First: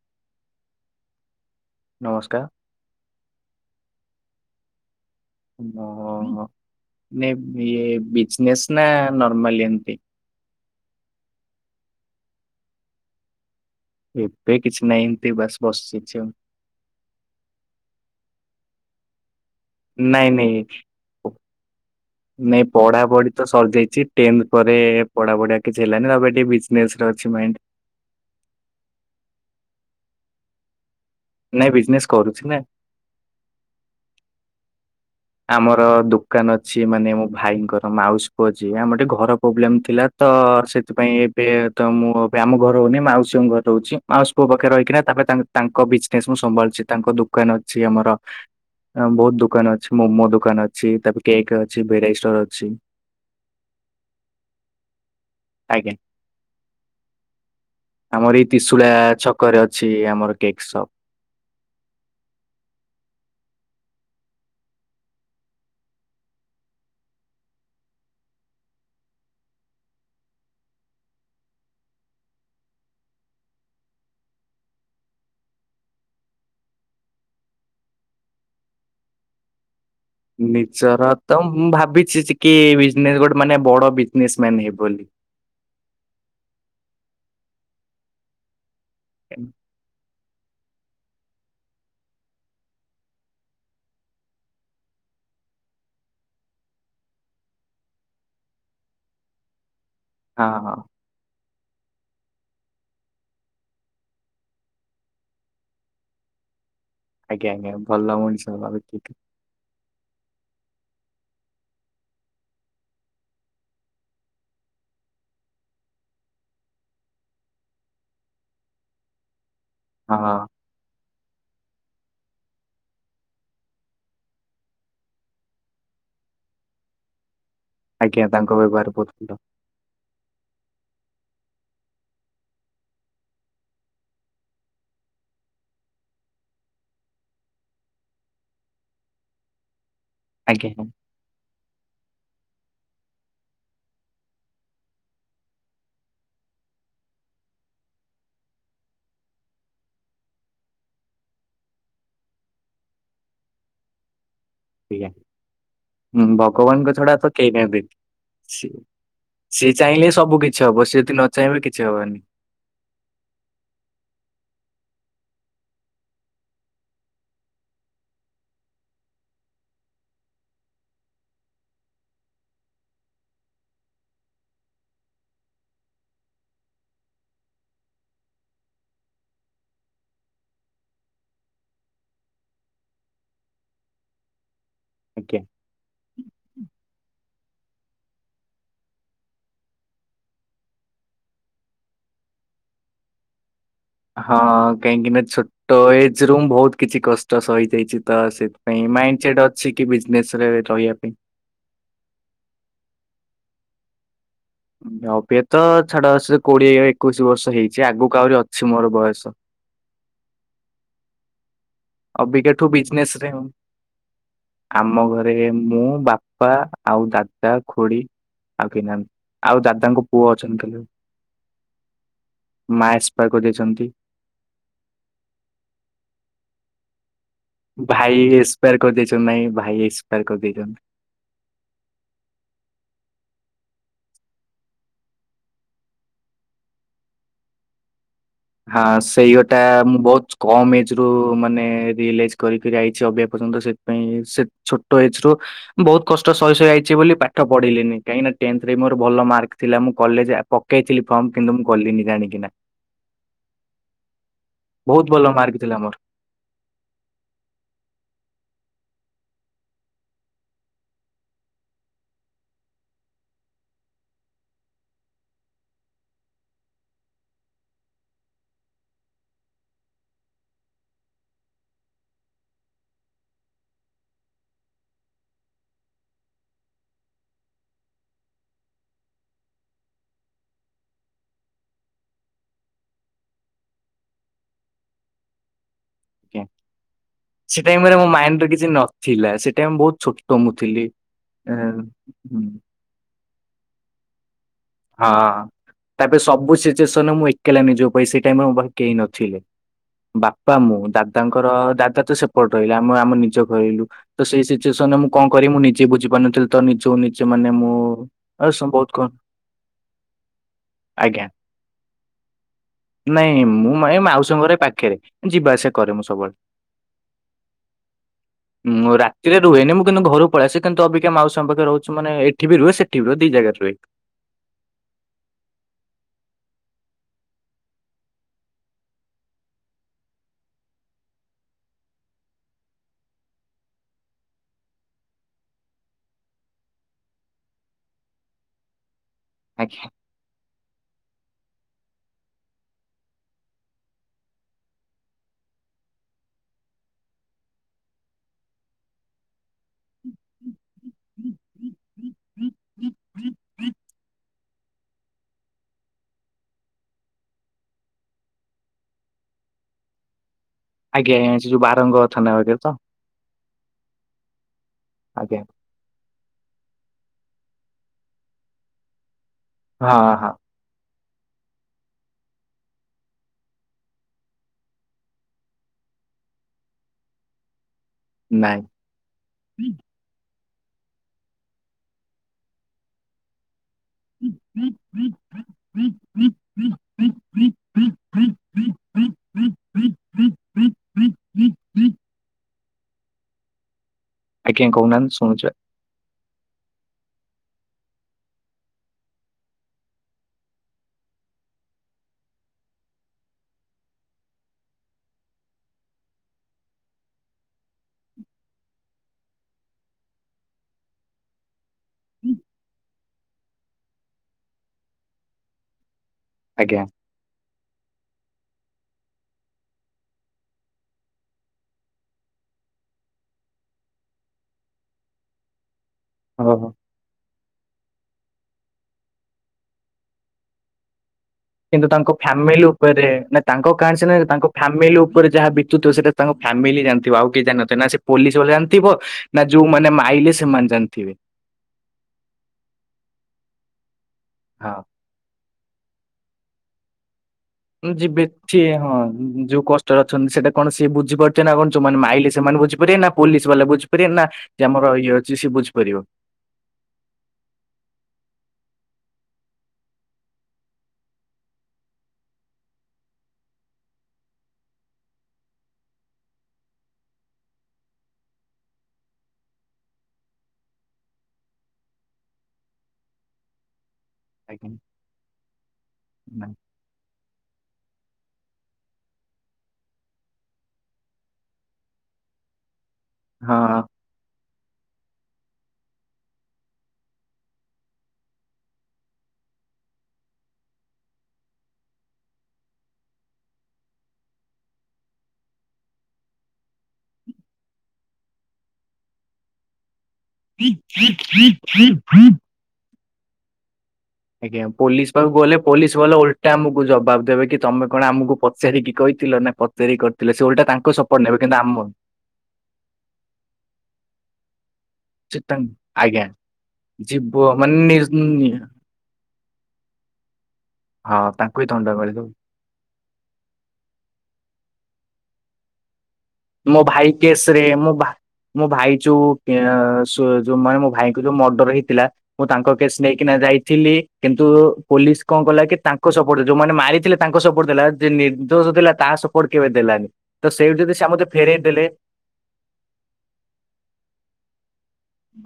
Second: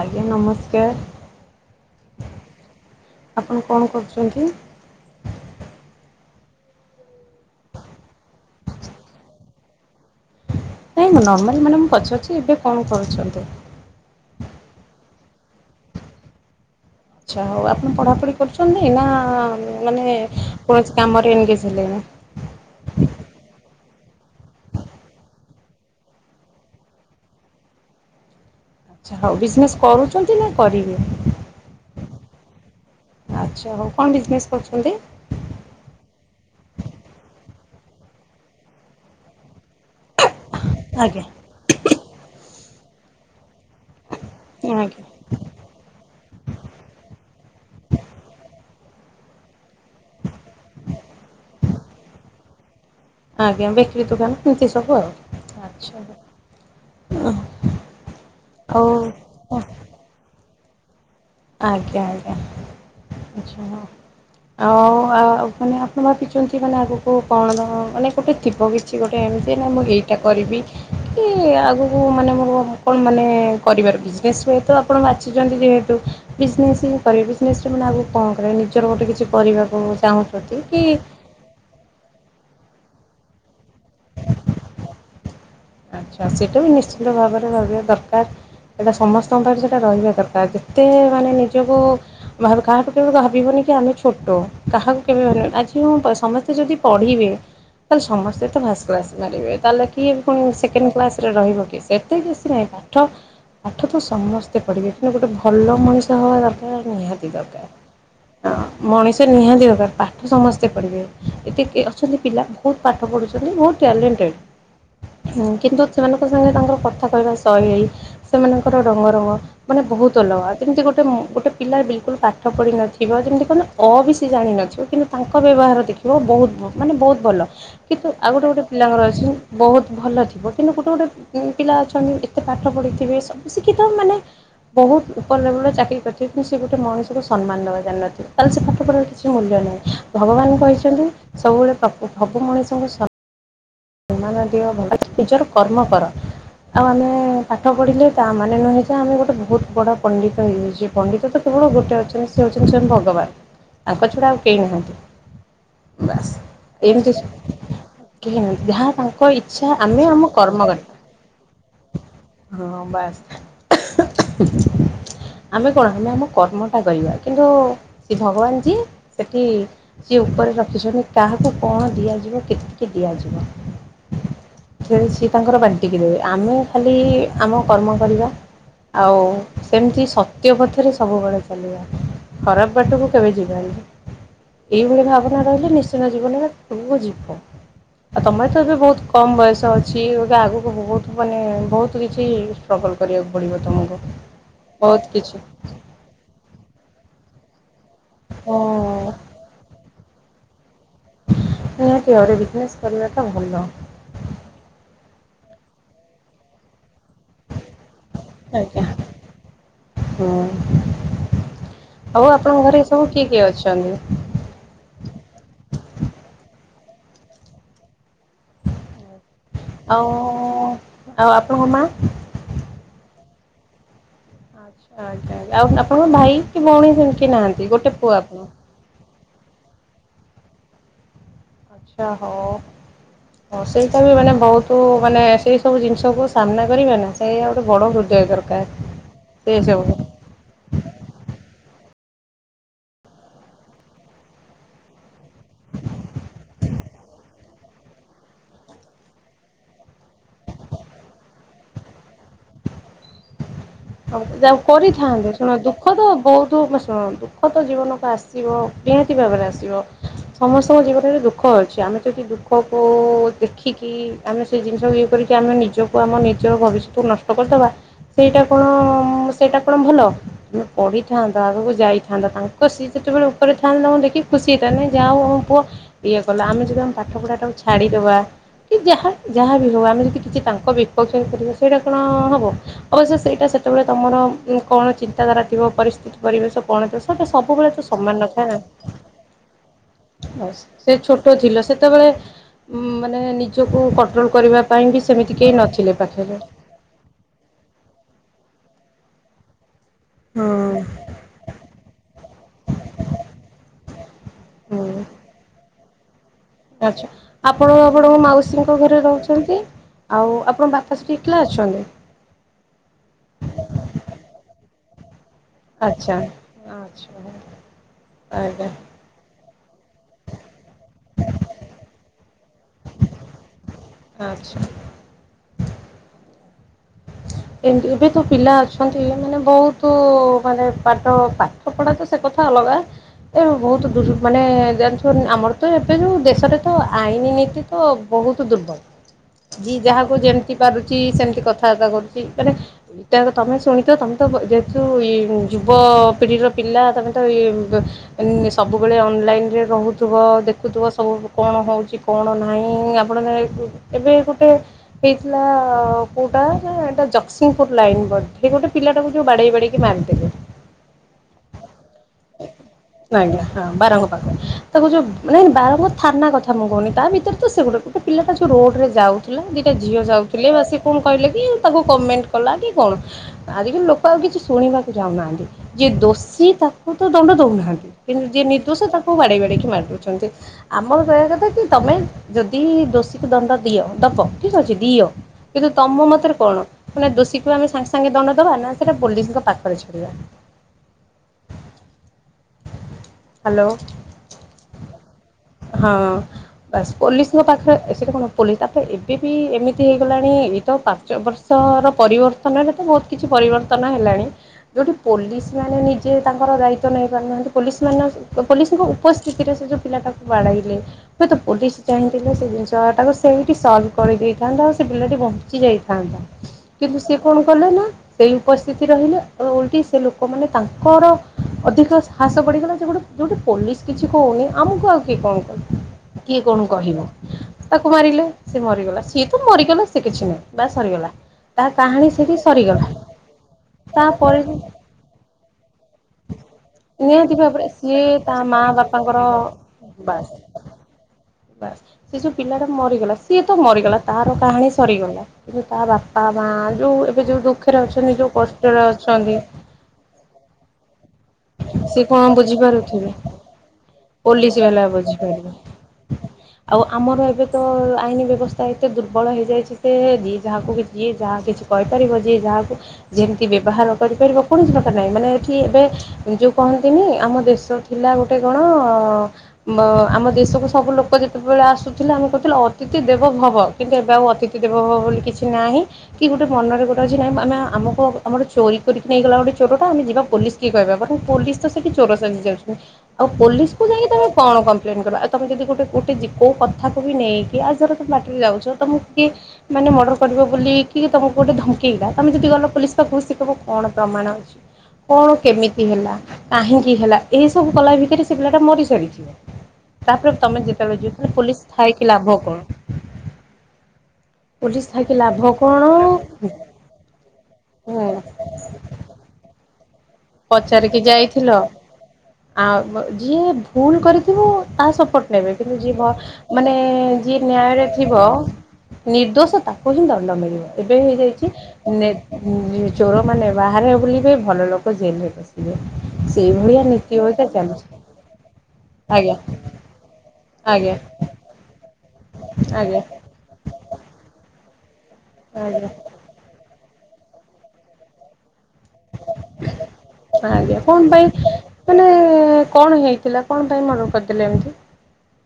ଆଜ୍ଞା ନମସ୍କାର। ନମସ୍କାର, ଆପଣ କଣ କରୁଛନ୍ତି? ଓହୋ ନେ ଇଏ ବିଜନେସ୍ ନା ନର୍ମାଲି ଏମତି। ନାଇଁ ମୁଁ ନର୍ମାଲି ମାନେ ମୁଁ ପଚାରୁଛି ଏବେ କଣ କରୁଛନ୍ତି? ଏବେ କିଛି ନାହିଁ ଏମତି ବାସ୍ ବସିଛି ଆଉ। ଆଚ୍ଛା ହଉ ଆପଣ ପଢ଼ାପଢ଼ି କରୁଛନ୍ତି ନା-ଆ-ଆ-ଆ ମାନେ ନାଇଁ ନାଇଁ କୌଣସି କାମରେ ଏନଗେଜ୍ ହେଲେଣି? ନାଇଁ ପଢା ପଢି ତ ସରିଯାଇଛି ଟେନ୍ଥ୍ ପରେ ପଢା ପଢି ଆ କିଛି ହେଲାନି ତ ଟିକେ ବିଜେନେସ୍ ରେ ଅଛି, ଟିକେ ମାଇଣ୍ଡ୍। ଆଛା ହଉ ବିଜନେସ କରୁଛନ୍ତି ନା କରିବେ? ନାଇଁ ବିଜନେସ କରୁଛି ନା। ଆଚ୍ଛା ହଉ କଣ ବିଜନେସ୍ କରୁଛନ୍ତି? ଆମର ଦୋକାନ ଅଛି ମାନେ ମୋ ଭାଇଙ୍କର ମାଉସି ପୁଅ ଯିଏ ଆମର ଟିକେ ଘର ପ୍ରୋବ୍ଲେମ ଥିଲା ତ-ଅ-ଅ-ଅ ସେ ସେଥିାଇଁ ଆଜ୍ଞା। ଏବେ ତ ମୁଁ ଏବେ ଆମ ଘର ରହୁନି ମାଉସୀଙ୍କ ଘରେ ରଉଛି। ମାଉସୀ ପୁଅ ପାଖରେ ରହିକିନା ଆଜ୍ଞା ତାପରେ ତା ତାଙ୍କ ବିଜନେସ୍ ମୁଁ ସମ୍ଭାଳୁଛି। ତାଙ୍କ ଦୋକାନ ଅଛି ଆମର ଅ ବହୁତ ଦୋକାନ ଅ ମୋମୋ ଦୋକାନ ଅଛି। ତାପରେ କେକ୍ ଅଛି, ଭେରାଇଟ୍ ଷ୍ଟୋର ଅଛି। ଆଜ୍ଞା ବେକରୀ ଦୋକାନ ଏମିତି ସବୁ ଆଉ ଆଜ୍ଞା। ଆଚ୍ଛା। ହଉ। ଆମର ଏଇ ଆଉ ତ୍ରିଶୁଳିଆ ଛକରେ ଅଛି ଆମର କେକ୍ ସପ୍। ଆଜ୍ଞା ଆଜ୍ଞା ଆଛା ହ। ଆଉ ଆ ମାନେ ଆପଣ ଭାବିଛନ୍ତି ମାନେ ଆଗକୁ କଣ [unintelligible] ମାନେ ଗୋଟେ ଥିବ [unintelligible] କିଛି ଗୋଟେ ଏମିତି ନା ମୁଁ ଏଇଟା କରିବି। କି ଆଗକୁ ମାନେ ମୋର କଣ ମାନେ କରିବାର ବିଜନେସ ହୁଏତ ଆପଣ ବାଛିଛନ୍ତି ଯେହେତୁ ବିଜନେସ୍ ହିଁ କରିବେ ବିଜନେସ ରେ ମାନେ ଆଗ କଣ କରିବେ ନିଜର ଗୋଟେ କିଛି କରିବାକୁ ଚାହୁଁଛନ୍ତି କି ନିଜର ତ ମୁଁ ଭାବିଛି କି ବିଜନେସ ଗୋଟେ ମାନେ ବଡ ବିଜନେସ ମ୍ୟାନ ହେବି ବୋଲି। ଆଚ୍ଛା ସେଇଟା ବି ନିଶ୍ଚିିତ ଭାବରେ ଭାବିବା ଦରକାର ସେଇଟା ହଁ ସମସ୍ତଙ୍କ ଠାରୁ ସେଟା ରହିବା ଦରକାର ଯେତେ ମାନେ ନିଜକୁ ଭାବେ କାହାଠୁ କେବେ ଭାବିବନି କି ଆମେ ଛୋଟ। କାହାକୁ କେବେ ଭାବିବନି। ଆଜି ମୁଁ ପ ସମସ୍ତେ ଯଦି ପଢ଼ିବେ? ତାହେଲେ ସମସ୍ତେ ତ ଫାଷ୍ଟ କ୍ଲାସ ମାରିବେ ତାହେଲେ କିଏ ପୁଣି ହଁ ସେକେଣ୍ଡ କ୍ଲାସ ରେ ରହିବ କି। ଏତେ ବେଶୀ ନାହିଁ ପାଠ ପାଠ ତ ସମସ୍ତେ ପଢ଼ିବେ କିନ୍ତୁ ଗୋଟେ ଭଲ ମଣିଷ ହେବା ଦରକାର ନିହା ତି ଆଜ୍ଞା ଆଜ୍ଞା ଭଲ ମଣିଷ ଦରକାର ହବା ଅ ଠିକ ମଣିଷ ନିହାତି ଦରକାର ପାଠ ସମସ୍ତେ ପଢ଼ିବେ। ଏତେକେ ଅଛନ୍ତି ପିଲା ବହୁତ ପାଠ ପଢ଼ୁଛନ୍ତି ବହୁତ ଟ୍ୟାଲେଣ୍ଟେଡ଼୍। ହୁଁ କିନ୍ତୁ ସେମାନଙ୍କ ସାଙ୍ଗେ ତାଙ୍କର କଥା କହିବା ଶୈଳୀ ସେମାନଙ୍କର ରଙ୍ଗରଙ୍ଗ ମାନେ ହଁ ବହୁତ ହଁ, ଅଲଗା। ସେମିତି ଗୋଟେ ମ ଗୋଟେ ପିଲା ବିଲକୁଲ ପାଠ ପଢ଼ିନଥିବ ଯେମିତି କଣ ଅ ବି ସିଏ ଜାଣିନଥିବ କିନ୍ତୁ ତାଙ୍କ ବ୍ୟବହାର ଟିକେ ବହୁ ବ ମାନେ ବହୁତ ଭଲ। କିନ୍ତୁ ଆଜ୍ଞା ଆଉ ଗୋଟେ ତାଙ୍କ ଗୋଟେ ବ୍ୟବହାର ପିଲାଙ୍କର ବହୁତ ଅଛି ଭଲ ବହୁତ ଭଲ ଥିବ କିନ୍ତୁ ଗୋଟେ ଗୋଟେ ଉମ୍ ପିଲା ଅଛନ୍ତି ଏତେ ପାଠ ପଢ଼ିଥିବେ ସବୁ ଶିକ୍ଷିିତ ମାନେ ବହୁତ ଉପର ଲେବୁଲ ରେ ଚାକିରି କରିଥିବ କିନ୍ତୁ ସେ ଗୋଟେ ମଣିଷକୁ ସମ୍ମାନ ଦବା ଜାରିନଥିଲା ତାହେଲେ ସେ ପାଠ ପଢ କିଛି ମୂଲ୍ୟ ନାହିଁ ଭଗବାନ ଆଜ୍ଞା କହିଛନ୍ତି ସବୁବେଳେ ସବୁ ମଣିଷ କୁ ସନ୍ମ୍ ସମ୍ମାନ ଦିଅ ଭଲ ନିଜର କର୍ମ କର। ଆଉ ଆମେ ପାଠ ପଢିଲେ ତାମାନୋନେ ନୁହେଁ ଯେ ଆମେ ଗୋଟେ ବହୁତ ବଡ଼ ପଣ୍ଡିତ ହେଇଯାଇଛେ ପଣ୍ଡିତ ତ ସବୁବେଳ ଗୋଟେ ଅଛନ୍ତି ସେ ହେଉଛନ୍ତି ଶୟମ ଭଗବାନ ତାଙ୍କ ଛଡ଼ା ଆଉ କେହି ନାହାନ୍ତି ଆଜ୍ଞା। ହୁଁ ବାସ୍ ଭଗବାନଙ୍କ ଏମିତି ଛଡା ତ କେହି ନାହାନ୍ତି। କେହି ନାହାନ୍ତି। ସିଏ ଯାହା ତାଙ୍କ ଇଚ୍ଛା ସିଏ ଆମେ ଚାହିଁଲେ ଆମ ସବୁ କିଛି କର୍ମ ହବ କରିବା। ସିଏ ଯଦି ନ ଚାହିଁବେ କିଛି ହବନି ହଁ ବାସ୍। ଆମେ କଣ ଆମେ ଆମ କର୍ମ ଟା କରିବା କିନ୍ତୁ ସେ ଭଗବାନ ଯୀ ସେଠି ସିଏ ଉପରେ ରଖିଛନ୍ତି କାହାକୁ କଣ ଦିଆଯିବ କେତିକି ଦିଆଯିବ। ସେ ସିଏ ତାଙ୍କର ବାଟି ଟିକେ ଦେବେ ଆମେ ଖାଲି ଆମ କର୍ମ କରିବା। ଆଉ ସେମିତି ସତ୍ୟ ପଥରେ ସବୁବେଳେ ଚାଲିବା। ଖରାପ ବାଟକୁ କେବେ ଯିବନି। ଏହିଭଳି ଆଜ୍ଞା। ଭାବନା ରହିଲେ ନିଶ୍ଚିୟ ଜୀବନରେ ସବୁକୁ ଯିବ। ଆଉ ତମେ ତ ଏବେ ବହୁତ କମ ବୟସ ଅଛିବେ ଆଗକୁ ବହୁତ ମାନେ ବହୁତ କିଛି ଷ୍ଟ୍ରଗଲ କରିବାକୁ ପଡ଼ିବ ତୁମକୁ। ହଁ କାହିଁକି ନା ଛୋଟ ଏଜ ରୁ ବହୁତ କିଛି କଷ୍ଟ ସହିଯାଇଛି ତ ଓ ସେଥିପାଇଁ ମାଇଣ୍ଡ ସେଟ ଅଛି କି ବିଜନେସରେ ରହିବା ପାଇଁ। ନିହାତି ଘରେ ବିଜନେସ୍ କରିବା ତ ଭଲ। ବ ତ ଛାଡାସ କୋଡିଏ ଏକୋଇଶି ବର୍ଷ ହେଇଛି ଆଗକୁ ଆହୁରି ଅଛି ଆଜ୍ଞା ମୋର ବୟସ। ହୁଁ ଆଉ ଆପଣଙ୍କ ଅବିକାଠୁ ଘରେ ବିଜନେସ ସବୁ କିଏ ରେ କିଏ ଅଛନ୍ତି? ଆମ ଘରେ ମୁଁ ବାପା ଆଉ ଦାଦା ଖୁଡି ଆଉ ପିନାହାନ୍ତିହ ଆଉ ଦାଦାଙ୍କ ପୁଅ ଅଛନ୍ତି କହିଲ ଆଉ ଆପଣଙ୍କ ମା? ମା ଏସ୍ପା କରିଜାଇଛନ୍ତି। ଆ୍ଛା ଆଜ୍ଞା ଆ୍ା ଆଉ ଆପଣଙ୍କ ଭାଇ କି ଭଉଣୀ ସେମିତି କିଏ ନାହାନ୍ତି। ଗୋଟେ ପୁଅ ଭାଇ ଆପଣ? ଏକ୍ସପାର କରିଯାଇଛନ୍ତି ନାଇଁ ଭାଇ ଏକ୍ସପାର କରିଯାଇଛନ୍ତି। ଆଚ୍ଛା ହଉ। ହଁ ସେଇଟା ବି ମାନେ ବହୁତ ମାନେ ସେଇ ସବୁ ଜିନିଷକୁ ସାମ୍ନା କରିବେ ନା ସେଇା ଗୋଟେ ବଡ ହୃଦୟ ଦରକାର। ହଁ ସେଇ ଗୋଟା ମୁଁ ବହୁତ କମ୍ ଏଜ ରୁ ମାନେ ରିଏଲାଇଜ୍ କରିକରି ଆଇଛି ଅଭ ପର୍ଯ୍ୟନ୍ତ ସେଥିପାଇଁ ସେ ଛୋଟ ଏଜରୁ ବହୁତ କଷ୍ଟ ସହି ସହି ଯାଇଛି ବୋଲି ପାଠ ପଢିଲିନି କାହିଁକି ନା ଟେନଥରେ ମୋର ଭଲ ମାର୍କ ଥିଲା ମୁଁ କଲେଜ ଦେଇଥିଲି ଫର୍ମ କିନ୍ତୁ ମୁଁ କଲିିନି ଜାଣିକିନା। ହଉ ଯହା ବହୁତ କରିଥାନ୍ତେ ଭଲ ଶୁଣ ମାର୍କ ଥିଲା ଦୁଃଖ ମୋର। ତ ବହୁତ ସୁ ଦୁଃଖ ତ ଜୀବନକୁ ଆସିବ ନିହାତି ଭାବରେ ଆସିବ। ସମସ୍ତଙ୍କ ଜୀବନରେ ଦୁଃଖ ଅଛି ଆମେ ଯଦି ଦୁଃଖକୁ ଦେଖିକି ଆମେ ସେ ଜିନିଷ ଇଏ କରିକି ଆମେ ନିଜକୁ ଆମ ନିଜ ଭବିଷ୍ୟତକୁ ନଷ୍ଟ କରିଦେବା ସେଇଟା କଣ ସେଇଟା କଣ ଭଲ? ପଢିଥାନ୍ତା ଆଗକୁ ଯାଇଥାନ୍ତା ତାଙ୍କ ସିଏ ଯେତେବେଳେ ଉପରେ ଥାଆନ୍ତା ଦେଖି ଖୁସି ହେଇଥାନ୍ ଯାହା ହଉ ପୁଅ ଇଏ କଲା ଆମେ ଯଦି ଆମେ ପାଠ ପଢା ଟାକୁ ଛାଡିଦବା କି ଯାହା ଯାହା ବି ହବ ଆମେ ଯଦି କିଛି ତାଙ୍କ ବିପକ୍ଷ ବି କରିବା ସେଇଟା କଣ ହବ ଅବଶ୍ୟ ସେ ଏଟା ସେତେବେଳେ ତମର କଣ ଚିନ୍ତାଧାରା ଥିବ ପରିସ୍ଥିତି ଆଜ୍ଞା ପରିବେଶ ସବୁ କଣଷଟ ସେ ସବୁବେଳେ ତ ଟାଇମ୍ ରେ ମୋ ସମାନ ମାଇଣ୍ଡ ରେ ନଥାଏ କିଛି ନଥିଲା ସେ ଟାଇମ୍ ବହୁତ ଛୋଟ ନା ମୁଁ ଥିଲି ସେ ଛୋଟ ଛଟ ଏଁ ଥିଲ ସେତେବେଳେ ମାନେ ନିଜକୁ କଣ୍ଟ୍ରୋଲ କରିବା ପାଇଁ ବି ସେମିତି ହଁ କେହି ନଥିଲେ ତାପରେ ପାଖରେ। ସବୁ ସିଚୁଏସନ ମୁଁ ଏକଲା ନିଜ ପାଇଁ ସେଇଟାଇ ମୋ ପାଖ କେହି ନଥିଲେ। ବାପା ମୁଁ ହୁଁ ଦାଦାଙ୍କର ଦାଦା ତ ସେପଟେ ରହିଲା ଆମେ ଆମ ନିଜ ଘରିଲୁ। ତ ସେଇ ସିଚୁଏସନରେ ମୁଁ କଣ କରି ମୁ ନିଜେ ବୁଛିପାରୁନି। ଆଛା ଆପଣ ଆପଣଙ୍କ ସ ମାଉସୀଙ୍କ ବହୁତ ଘରେ କଣ ରହୁଛନ୍ତି। ଆଉ ଆପଣ ବାପା ସେଠି ଆଜ୍ଞା ଅକଲା ଅଛନ୍ତି। ନାଇଁ ମୁଁ ମ ମାଉସୀଙ୍କର ପାଖରେ ଯିବାଆସିବା କରେ ମୁଁ ଆଚ୍ଛା ସବୁବେଳେ ଆଚ୍ଛା ଆଜ୍ଞା ମୁଁ ରାତି ରେ ରୁହନ ମୁଁ କିନ୍ତୁ ଘରୁ ପରେସ ଆସେ କିନ୍ତୁ ଅବିକା ମାଉସୀ ରହୁ ମାନେ ଏଠି ରହେ ସେଠି ରହେ ଦି ଜାଗାରେ ରୁହେ। [inaudible] [inaudible] ତ ସେ କଥା ଅଲଗା। ଏ ବହୁତୁ ମାନେ ଆମର ତ ଏବେ ଯଉ ଦେଶରେ ତ ଆଇନ ନୀତି ତ ବହୁତୁ ଦୁର୍ବଳ। ଯିଏ ଆଜ୍ଞା। ଯାହାକୁ ଯେମ୍ତି ପାରୁଚି, ସେମିତି କଥାବାର୍ତ୍ତା କରୁ [inaudible] [inaudible] ସବୁବେଳେ ଅନ୍‌ଲାଇନ୍‌ ରେ ରହୁଥୁବ ଦେଖୁଥୁବ ସବୁ କ'ଣ ହଉଚି କ'ଣ ନାହିଁ। ଏବେ ଟେ ହେଇଥିଲା। କଉଟା ନା ଜକ୍ସିଂପୁର୍ ଲାଇନ୍‌ ବଧେ, ଗୋଟେ ପିଲାଟାକୁ ଯଉ ବାଡ଼େଇ ବାଡ଼େଇକି ମାର୍ ଦେଲେ। ଆଜ୍ଞା, ସେ ଯଉ ବାରଙ୍ଗ ଥାନା ଆ ତ। ଆଜ୍ଞା ହଁ! ବାର ପାଖ ତାକୁ ଯଉ ମାନେ ଆଜ୍ଞା ବାରଙ୍ଗ ଥାନା କ ମୁଁ କଉନି, ତା' ଭିତରେ ତ ସେ ଗୋ----ପିଲାଟା ଯ ରୋଡ଼ରେ ଯାଉଥିଲା। ଦିଇଟା ଝିଅ ହଁ ହଁ ଯାଉଥିଲେ ବା ସେ କହିଲା କି ତାକୁ କମେଣ୍ଟେ କଲା। କି ଆଜିକାଲି ଲୋକ ଆଉ କିଛି ଶୁଣିବାକୁ ଉନାହାନ୍ତି, ଯିଏ ଦୋଷୀ ତାକୁ ତ ଦଣ୍ଡ ଦଉନାହାନ୍ତି। କିନ୍ତୁ ଯିଏ ନାଇଁ। ନିର୍ଦ୍ଦୋଷ, ତାକୁ ବାଡ଼େଇ ବାଡ଼େଇକି ମାର୍ ଦଉଚନ୍ତି। ଆମର କହିବା କଥା କି ତମେ ଯଦି ଦୋଷୀକୁ ଦଣ୍ଡ ଦିଅ, ଦବ ଠିକ୍ ଅଛି ଦିଅ। କିନ୍ତୁ ତମ ମତରେ କ'ଣ? ଦୋଷୀକୁ ଆମେ ସାଙ୍ଗ୍ ସାଙ୍ଗେ ଦଣ୍ଡ ଦବା ନା ସେଇଟା ପୋଲିସଙ୍କ ପାଖରେ ଛାଡ଼ିବା। ଆଜ୍ଞା ହାଲୋ। ଆଜ୍ଞା, କହୁ ନାହାନ୍ତି ଶୁ ହଁ! ବାସ୍, ପୋଲିସ୍‌ଙ୍କ ପାଖରେ ସେଟା କ'ଣ ତା'ପରେ ଏବେ ବି ଏମିତି ହେଇଗଲାଣି। ଏଇତ ପାଞ୍ଚ ବର୍ ପରିବର୍ତ୍ତନରେ ତ ବହୁତ୍ କିଛି ପରିବର୍ତ୍ତନ ହେଲାଣି। ଯଉଠି ପୋଲିସ୍‌ ମାନେ ନିଜେ ତାଙ୍କର ଦାୟିତ୍ୱ ନେଇ ପୋଲିସ୍‌ ଙ୍କ ଉପସ୍ଥିତିରେ ସେ ଯଉ ପିଲା ଟାକୁ ବାଡ଼ାଇଲେ। ହୁଏତ ପୋଲିସ ଚାହିଁଥିଲେ। ସେ ଜିନ୍‌ଷ ଟାକୁ ସେଇଠି ସଲ୍ କରିଦେଇଥାନ୍ତା, ଆଉ ସେ ପିଲାଟି ବଞ୍ଚି ଯାଇଥାନ୍ତା। ଆଜ୍ଞା [inaudible] ସେଇ ଉପସ୍ଥିତି ରହିଲେ ଓଲ୍ଟି ସେ ଲୋକମାନେ ତାଙ୍କର ଅଧିକ ବଡ଼ିଗଲା, ଯେ ଗୋଟେ ପୋଲିସ୍‌ କିଛି କହୁନି। ଆମକୁ ଆଉ କିଏ କ'ଣ କ କିଏ କ'ଣ ଓହୋ କହିବ। ତା'କୁ ମାରିଲେ। ସେ ମରିଗଲା ସିଏ ତ ମରିଗଲା ସେ କିଛି ନାହିଁ ବା ସରିଗଲା। ତା କିନ୍ତୁ, କାହାଣୀ ତାଙ୍କ ସେଠି ଫ୍ୟାମିଲି ସରିଗଲା ଉପେରେ ନା ତାଙ୍କ ତାପରେ ତାଙ୍କ ଫ୍ୟାମିଲି ଉପରେ ଯାହା ବିତୁଥିବ। ସେ--ଟା ତାଙ୍କ ଫ୍ୟାମିଲି ଜାଣ୍ ଥିବ, ଆଉ ନିହାତି କେହି ଭାବରେ ଜାଣିନଥିବେ। ନା ସିଏ ସେ ତା ପୋଲିସ୍‌ ବାଲା ମା ଜାଣ୍ ଥିବ ବାପାଙ୍କର ନା, ଯଉମାନେ ମାଇଲେ ସେମାନେ ଜାଣ୍ ଥିବେ। ବାସ୍‌, ସେ ଯଉ ପିଲା ଟା ମରିଗଲା, ସିଏ ତ ମରିଗଲା ତା'ର କାହାଣୀ ହଁ ସରିଗଲା। କିନ୍ତୁ ତା ବାପା-ମା ଯଉ ଏବେ ଯଉ ଦୁଃଖରେ ଅଛନ୍ତି, ଯିବେ ଯଉ ସିଏ କଷ୍ଟରେ ହଁ ଅଛନ୍ତି। ଯୋଉ କଷ୍ଟରେ ଅଛନ୍ତି, ସେଇଟା କ'ଣ ସିଏ ଯଉମାନେ ସିଏ କଣ ମାଇଲେ, ସେମାନେ ବୁଝିପାରିବେ ନା, ବୁଝିପାରୁଥିବେ ପୋଲିସ୍‌ ବା ଲା ବୁଝିପାରିବେ, ନା ପୋଲିସ ବାଲା ଆମର ଇଏ ଅଛିି ବୁଝିପାରିବେ। ବୁଝିପାରିବ? ଆଉ ଆମର ଏବେ ତ ଆଇନ ବେବସ୍ଥା, ଏତେ ଦୁର୍ବଳ ହେଇଯାଇଚି ଯେ। ଯିଏ ଯାହା ଯିଏ ଯାହା କିଛି କହିପାରିବ, ଯିଏ ଯାହାକୁ ଯେମ୍ତି ବ୍ୟବହାର କରିପାରିବ, କୌଣସି ପ୍ରକାର ନାହିଁ। ମାନେ ଏଠି ଯଉ କହନ୍ତିନି, ଆମ ଦେଶ ଥିଲା ଗୋଟେ ଆମ ଦେଶକୁ ସବୁ ଲୋକ ଯେତବଳେ ଆସୁଥିଲେ, ଆମେ କହୁଥିଲେ ଅତିଥି ଦେବ ଭବ। କିନ୍ତୁ, ଏବେ ଆଉ ଅତିଥି ଆଜ୍ଞା ଦେବ ଭବ ବୋଲି କିଛି ନାହିଁ। କି ଗୋଟେ ନା ମନରେ ଗୋ ଆମ ଆମର ଚୋରି କରିକି ନେଇଗଲା, ଗୋଟେ ଚୋର ଟା ଆମେ ଯିବା ପୋଲିସ କି କହିବା। [inaudible] ହଁ। [inaudible] ମାନେ ମର୍ଡର କରିବ, ବୋଲିକି ତମକୁ ଗୋଟେ ଧମ୍କେଇଲା, ତମେ ଯଦି ଗଲ ପୋଲିସ୍‌ ପାଖ, ସେ କହିବ କ'ଣ ପ୍ରମାଣ ଅଛି। କ'ଣ କେମିତି ହେଲା? କାହିଁକି ହେଲା, ଏଇ ସବୁ କଲା ଭିତରେ। ସେ ପିଲା ଟା ମରି ସାରି ତାପରେ ତମେ ଯେତେବେଳେ ଯିବ ପୋଲିସ ଥାଇକି ଲାଭ କଣ? ଆଜ୍ଞା ପୋଲିସ ଥାଇକି ଲାଭ ପାଖକୁ ଗଲେ କଣ? ପୋଲିସ ଭଲେ ଓଲଟା ଆମକୁ ଜବାବ ଦେବେ କି ତମେ ହୁଁ କଣ ଆମକୁ ସେଠିକି କହିଥିଲ ନା କତୀ କରିଥିଲେ ସେଭଳିଟା ତାଙ୍କ ପଚାରିକି ସପୋଟ ନେବେ କିନ୍ତୁ ଯାଇଥିଲ ଆମ ଆ ଯିଏ ଭୁଲ କରିଥିବୁ ତା ସ ଟ ସେ ନେବେ କିନ୍ତୁ ତାଙ୍କ- ଯିଏ ଆଜ୍ଞା ମାନେ ଯିବ ଯିଏ ମାନେ ନ୍ୟାୟରେ ନି- ଥିବ ନି- ନିର୍ଦ୍ଦୋଷ ତାକୁ ହିଁ ଦଣ୍ଡ ମିଳିବ ଏବେ ହଁ ତାଙ୍କୁ ହିଁ ଦଣ୍ଡ ମିଳିବ। ହେଇଯାଇଛି ଚୋରମାନେ ବାହାରେ ବୁଲିବେ ଭଲ ଲୋକ ଜେଲରେ ପସିବେ। ସେଇଭଳିଆ ମୋ ଭାଇ ନୀତି ବହିକା କେଶରେ ମୋ ଚାଲୁଛି ମୋ ଭାଇ ଯୋଉ ଆଜ୍ଞା ଯୋଉ ମାନେ ମୋ ଆଜ୍ଞା ଭାଇଙ୍କୁ ଯୋଉ ମର୍ଡର ହେଇଥିଲା ମୁଁ ତାଙ୍କ କେସ୍ ଆଜ୍ଞା ନେଇକିନା ଯାଇଥିଲି କିନ୍ତୁ ପୋଲିସ କଣ କଲା କି ଆଜ୍ଞା ତାଙ୍କ ସ ଯୋଉମାନେ ମାରିଥିଲେ ତାଙ୍କ ସପୋର୍ଟ ଥିଲା ଯେ ନିର୍ଦୋଷ ଥିଲା ତା ସପୋର୍ଟ କେବେ ଦେଲାନି ତ ସେଇଠୁ ଯଦି ସେ ଫେରେଇ ଦେଲେ ମ କଣ ହେଇଥିଲା କଣ ପାଇଁ ମଡର କରିଦେଲେ ଏମିତି?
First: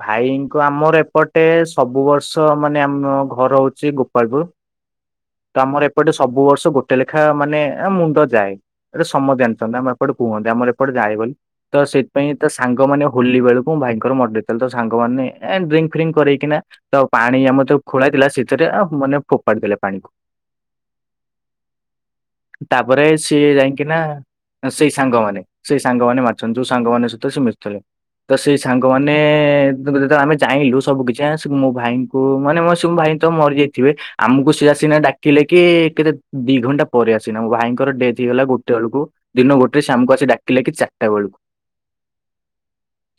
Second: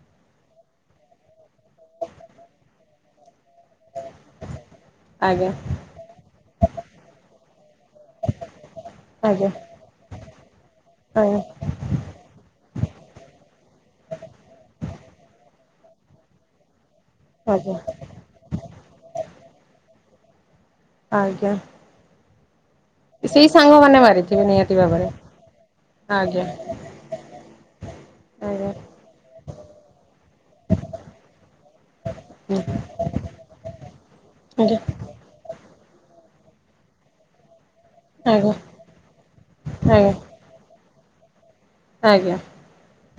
ଭାଇଙ୍କ ଆମର ଏପଟେ ସବୁ ବର୍ଷ ମାନେ ଆମ ଘର ହଉ ଶ୍ରୀ ଗୋପଳପୁର। ଆଜ୍ଞା ତ ଆମର ଏପଟେ ସବୁ ବର୍ଷ ଗୋଟେ ଲେଖା ମାନେ ମୁଣ୍ଡ ଯାଏ ଏଟ ସମ ଆଜ୍ଞା ଜାଣିଛନ୍ତି ଆମ ଏପଟେ କୁହନ୍ତି ଆମର ଏପଟ ଯାଏ ବୋଲି ଆଜ୍ଞା ତ ସେଥିପାଇଁ ତ ସାଙ୍ଗମାନେ ହୋଲି ବେଳକୁ ମୁଁ ଭାଇଙ୍କର ମ ଲେ ତ ସାଙ୍ଗମାନେ ଏ ଡ୍ରିଙ୍କ ଫ୍ରିଙ୍କ କରକି ତ ପାଣି ଆମର ଆଜ୍ଞା ତ ଖୋଳା ହେଇ ଥିଲା ଭିତରେ ମାନେ ଫୋପାଡି ଦେଲେ ପାଣିକୁ। ଆଜ୍ଞା। ତାପରେ ସେଇ ସିଏ ଯାଇକି ନା ସାଙ୍ଗମାନେ ମାରିଥିବେ ନିହାତି ସେଇ ଭାବରେ ସାଙ୍ଗମାନୋନ ସେଇ ସାଙ୍ଗମାନେ ଆଜ୍ଞା ମାରିଛନ୍ତି ଯୋଉ ସାଙ୍ଗ ମାନଙ୍କ ସହିତ ସେ ମିଶୁଥିଲେ ତ ସେଇ ଆଜ୍ଞା ସାଙ୍ଗମାନେ ଆମେ ଚାହିଁଲୁ ସବୁ କିଛି ମୋ ଭାଇଙ୍କୁ ମାନେ ଭାଇ ତ ମରିଯାଇଥିବେ ଆମକୁ ସିନା ସିନା ଥିଲେ କି କେତେ ଦି ଘଣ୍ଟା ପରେ ଆସିନା ମୋ ଭାଇଙ୍କର ଡେଥ ଗଲା ହୁଁ ଗୋଟେ ବେଳକୁ ଦିନ ଗୋଟେ ଆଜ୍ଞା ସାମକୁ ଆସି ଡାକିଲେ କି ଚାରିଟା ବେଳକୁ। ଆଜ୍ଞା।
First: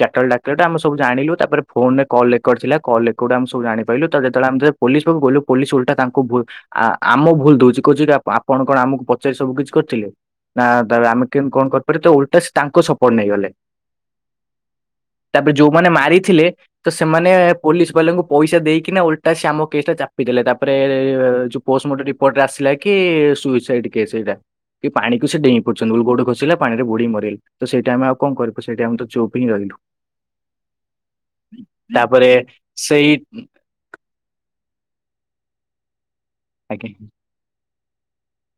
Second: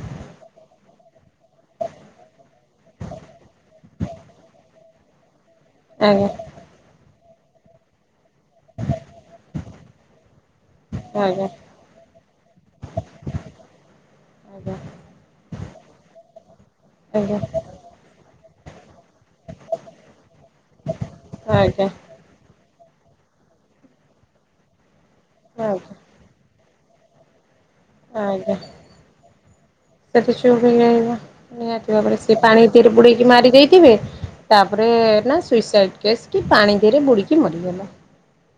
ଚାରିଟା ବେଳେ ଟା ଆେ ସବୁ ଜାିଲୁ ତାପରେ ଫୋନରେ କଲ ରେକର୍ ଥିଲା କଲ୍ରେର୍ଡ ଆମେ ସୁ ଜାଣି ପାଇଲୁ ତତେଳେ ଆମେ ପୋଲିସକୁ ଗଲୁ। ପୋଲିସ ଓଲଟା ଆଜ୍ଞା ତାଙ୍କୁ ଭ ଆମ ଭୁଲ ଦଉଛି କହୁଛି କି ଆପଣ କଣ ଆମକୁ ପଚାରି ସବୁ କିଛି କରିଥିଲେ? ନା ତା ଆଜ୍ଞା ଆମେ ଆଜ୍ଞା କେମିତି କଣ କରିପାର ତ ଓଲଟା ସେ ତାଙ୍କ ସପୋର୍ଟ ନେଇଗଲେ। ଆଜ୍ଞା। ତାପରେ ଯୋଉମାନେ ମାରିଥିଲେ ତ ସେମାନେ ଆଜ୍ଞା ପୋଲିସ ବାଲାଙ୍କୁ ପଇସା ଦେଇକିନା ଓଲଟା ସେ ଆମ କେସ୍ ଟା ଚାପି ଦେଲେ ତାପରେ ଯୋଉ ଆଜ୍ଞା ଆଜ୍ଞା ପୋମଟ ଏପଟରେ ଆସିଲା କି ସୁଇସାଇଡ କି ସେଇଟା କି ପାଣିକୁ ସେ ଡେଇଁ ପଡଛନ୍ତି ଆଜ୍ଞା ବୋଲି ଗୋଟେ ଖସିଲା। ପାଣିରେୁଡି ମରିଲ ତ ସେଇା ଆମେ ଆଉ କଣ ଆଜ୍ଞା କରିବୁ ସେଇଟ ଆମ ତ ଚୋପ ହିଁ ରହିଲୁ। ସେଠି ସୁୁପ୍ ହେଇଯାଇିବ ନିହାତି ବେଳେ ତାପରେ ସେ ପାଣିରେ ସେଇ ବୁଡେଇକି ମାରି ଦେଇ ଥିବେ ତାପରେ ନା ସୁଇସାଇଡ଼ କେସ୍ କି ପାଣି ଦେହରେ ବୁଡ଼ିକି ମରିଗଲା।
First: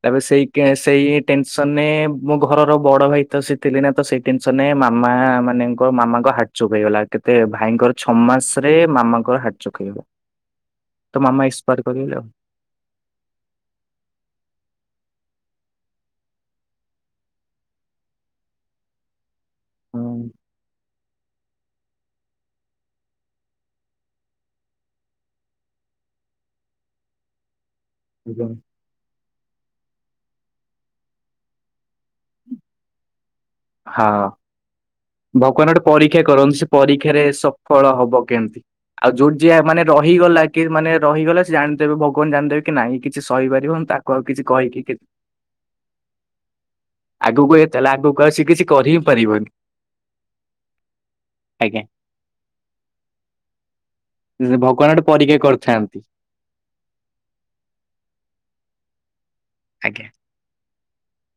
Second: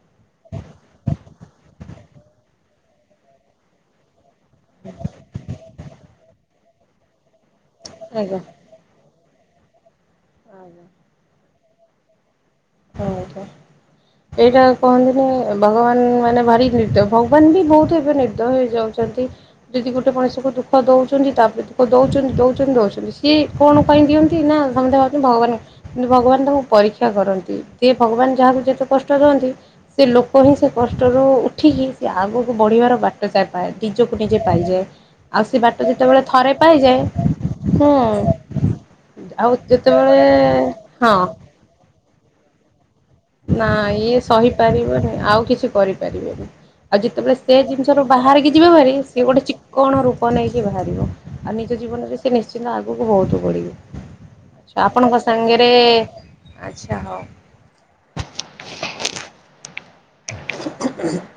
ତା ସେଇ ସେଇ ଟେନସନରେ ମୁଁ ଘରର ବଡ ଭାଇ ତ ସେଥିଲି ନା ତ ସେଇ ଟେନସନ ମାମା ମାନେଙ୍କ ମାମାଙ୍କ ହାଟ ଚୁପ୍ ହେଇଗଲା କେତେ ଭାଇଙ୍କର ଛଅ ଆଜ୍ଞା ମାସ ରେ ମାମାଙ୍କର ହାଟରେ ହାଟ ଛୋଟ ହେଇଗଲା। ଆଜ୍ଞା। ତ ମାମା ଏକ୍ସପାର କରିଗଲେ ଆଉ। ହଉ। ଏଇଟା କହନ୍ତିନି ଭଗବାନ ମାନେ ଭାରି ନିର୍ଦ ଭଗବାନ ବି ବହୁତ ଏବେ ନିର୍ଦୟ ହେଇଯାଉ ଯଦି ଗୋଟେ ହଁ ମଣିଷକୁ ଦୁଃଖ ଦଉଛି। ଛନ୍ତି ତାପରେ ଦେଉଛନ୍ତି ଦେଉଛନ୍ତି ଦେଉଛନ୍ତି ସିଏ କଣ ପାଇଁ ଦିଅନ୍ତି ନା ସମସ୍ତେ ଭାବୁଛନ୍ତି ଭଗବାନ କିନ୍ତୁ ଭଗବାନ ତାଙ୍କୁ ପରୀକ୍ଷା କରନ୍ତି ଯେି ଭଗବାନ ଆଜ୍ଞା। ଯାହାକୁ ଯେତେ କଷ୍ଟ ଦିଅନ୍ତି। ସେ ଲୋକ ହିଁ ସେ କଷ୍ଟରୁ ଉଠିକି ସେ ଆଗକୁ ବଢିବାର ବାଟ। ପ୍ରାର ପା ଯ ହଁ କଣ ଯେ ପାଇଯାଏ। ଆଉ ସେ ଭଗବାନ ବାଟ ଗୋଟେ ଯେତେବେଳେ ପରୀକ୍ଷା ଥରେ କରନ୍ତି। ସେ ପାଇଯାଏ ପରୀକ୍ଷାରେ ସଫଳ ହୁଁ ହବ କେମିତି? ଆଉ ଯୋଉଠି ଯିଏ ମାନେ ରହିଗଲା କିଏ ମାନେ ହଁ ରହିଗଲା। ସେ ଜାଣିଦେବେ ଭଗବାନ ଜାଣିଦେବେ। କି ନାଇଁ କିଛି ନା ସହିପାରିବନି ତାକୁ ଇଏ ଆଉ କିଛି କହିକି କି- ସହିପାରିବନି ଆଉ କିଛି କରିପାରିବେନି। ଆଉ ଯେତେବେଳେ ଆଗକୁ ସେ ଏ ତାହେଲେ ଜିନିଷ ରୁ ଆଗକୁ ଆଉ ସେ ବାହାରିକି କିଛି ଯିବେ କରି ଭାରି। ହିଁ ସିଏ ଗୋଟେ ପାରିବନି ଚିକଣ ରୂପ ନେଇକି ବାହାରିବ। ଆଉ ନିଜ ଆଜ୍ଞା। ଜୀବନରେ ସେ ନିଶ୍ଚିନ୍ତ ଆଗକୁ ବହୁତ ବଢିବେ। ଆଛା ଭଗବାନ ଗୋଟେ ଆପଣଙ୍କ ପରୀକ୍ଷା ସାଙ୍ଗରେ କରିଥାନ୍ତି ଆଛା ହଉ। ଆଜ୍ଞା। ହୁଁ ହୁଁ।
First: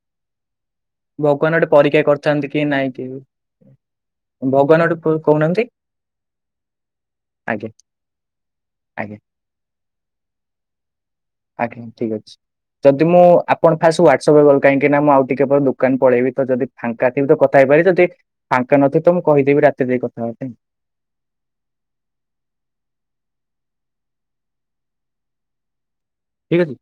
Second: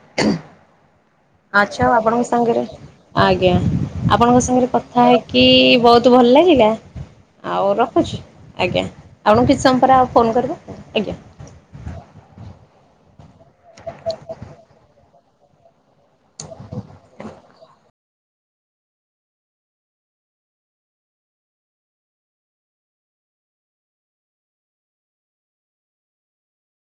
ଭଗବାନ ଗୋଟେ ଆଛା ଆଉ ପରୀକ୍ଷା ଆପଣଙ୍କ କରିଥାନ୍ତି ସାଙ୍ଗରେ କି ନାଇଁ କି ଆଜ୍ଞା। ଆପଣଙ୍କ ସାଙ୍ଗରେ ଭଗବାନ ଗୋଟେ କଥା ପ- ହେଇକି କହୁନାହାନ୍ତି ବହୁତ ଭଲ ଲାଗିଲା। ଆଉ ଆଜ୍ଞା ରଖୁଛି ଆଜ୍ଞା ଏଣୁ କିଛି ସମୟ ପରେ ଆଉ ଫୋନ୍ କରିବେ ଆଜ୍ଞା। ଆଜ୍ଞା ଠିକ୍ ଅଛି। ଯଦି ମୁଁ ଆପଣ ଫାଷ୍ଟ ହ୍ୱାଟ୍ସପ ଗଲ କାହିଁକି ନା। ମୁଁ ଆଉ ଟିକେ ପରେ ଦୋକାନ ପଳେଇବି ତ ଯଦି ଫାଙ୍କା ଥିବି ତ କଥା ହେଇପାରିବି। ଯଦି ଫାଙ୍କା ନଥିବି ତ ମୁଁ କହିଦେବି ରାତିରେ ଯାଇକି କଥା ହେବା ପାଇଁ। ଠିକ୍ ଅଛି।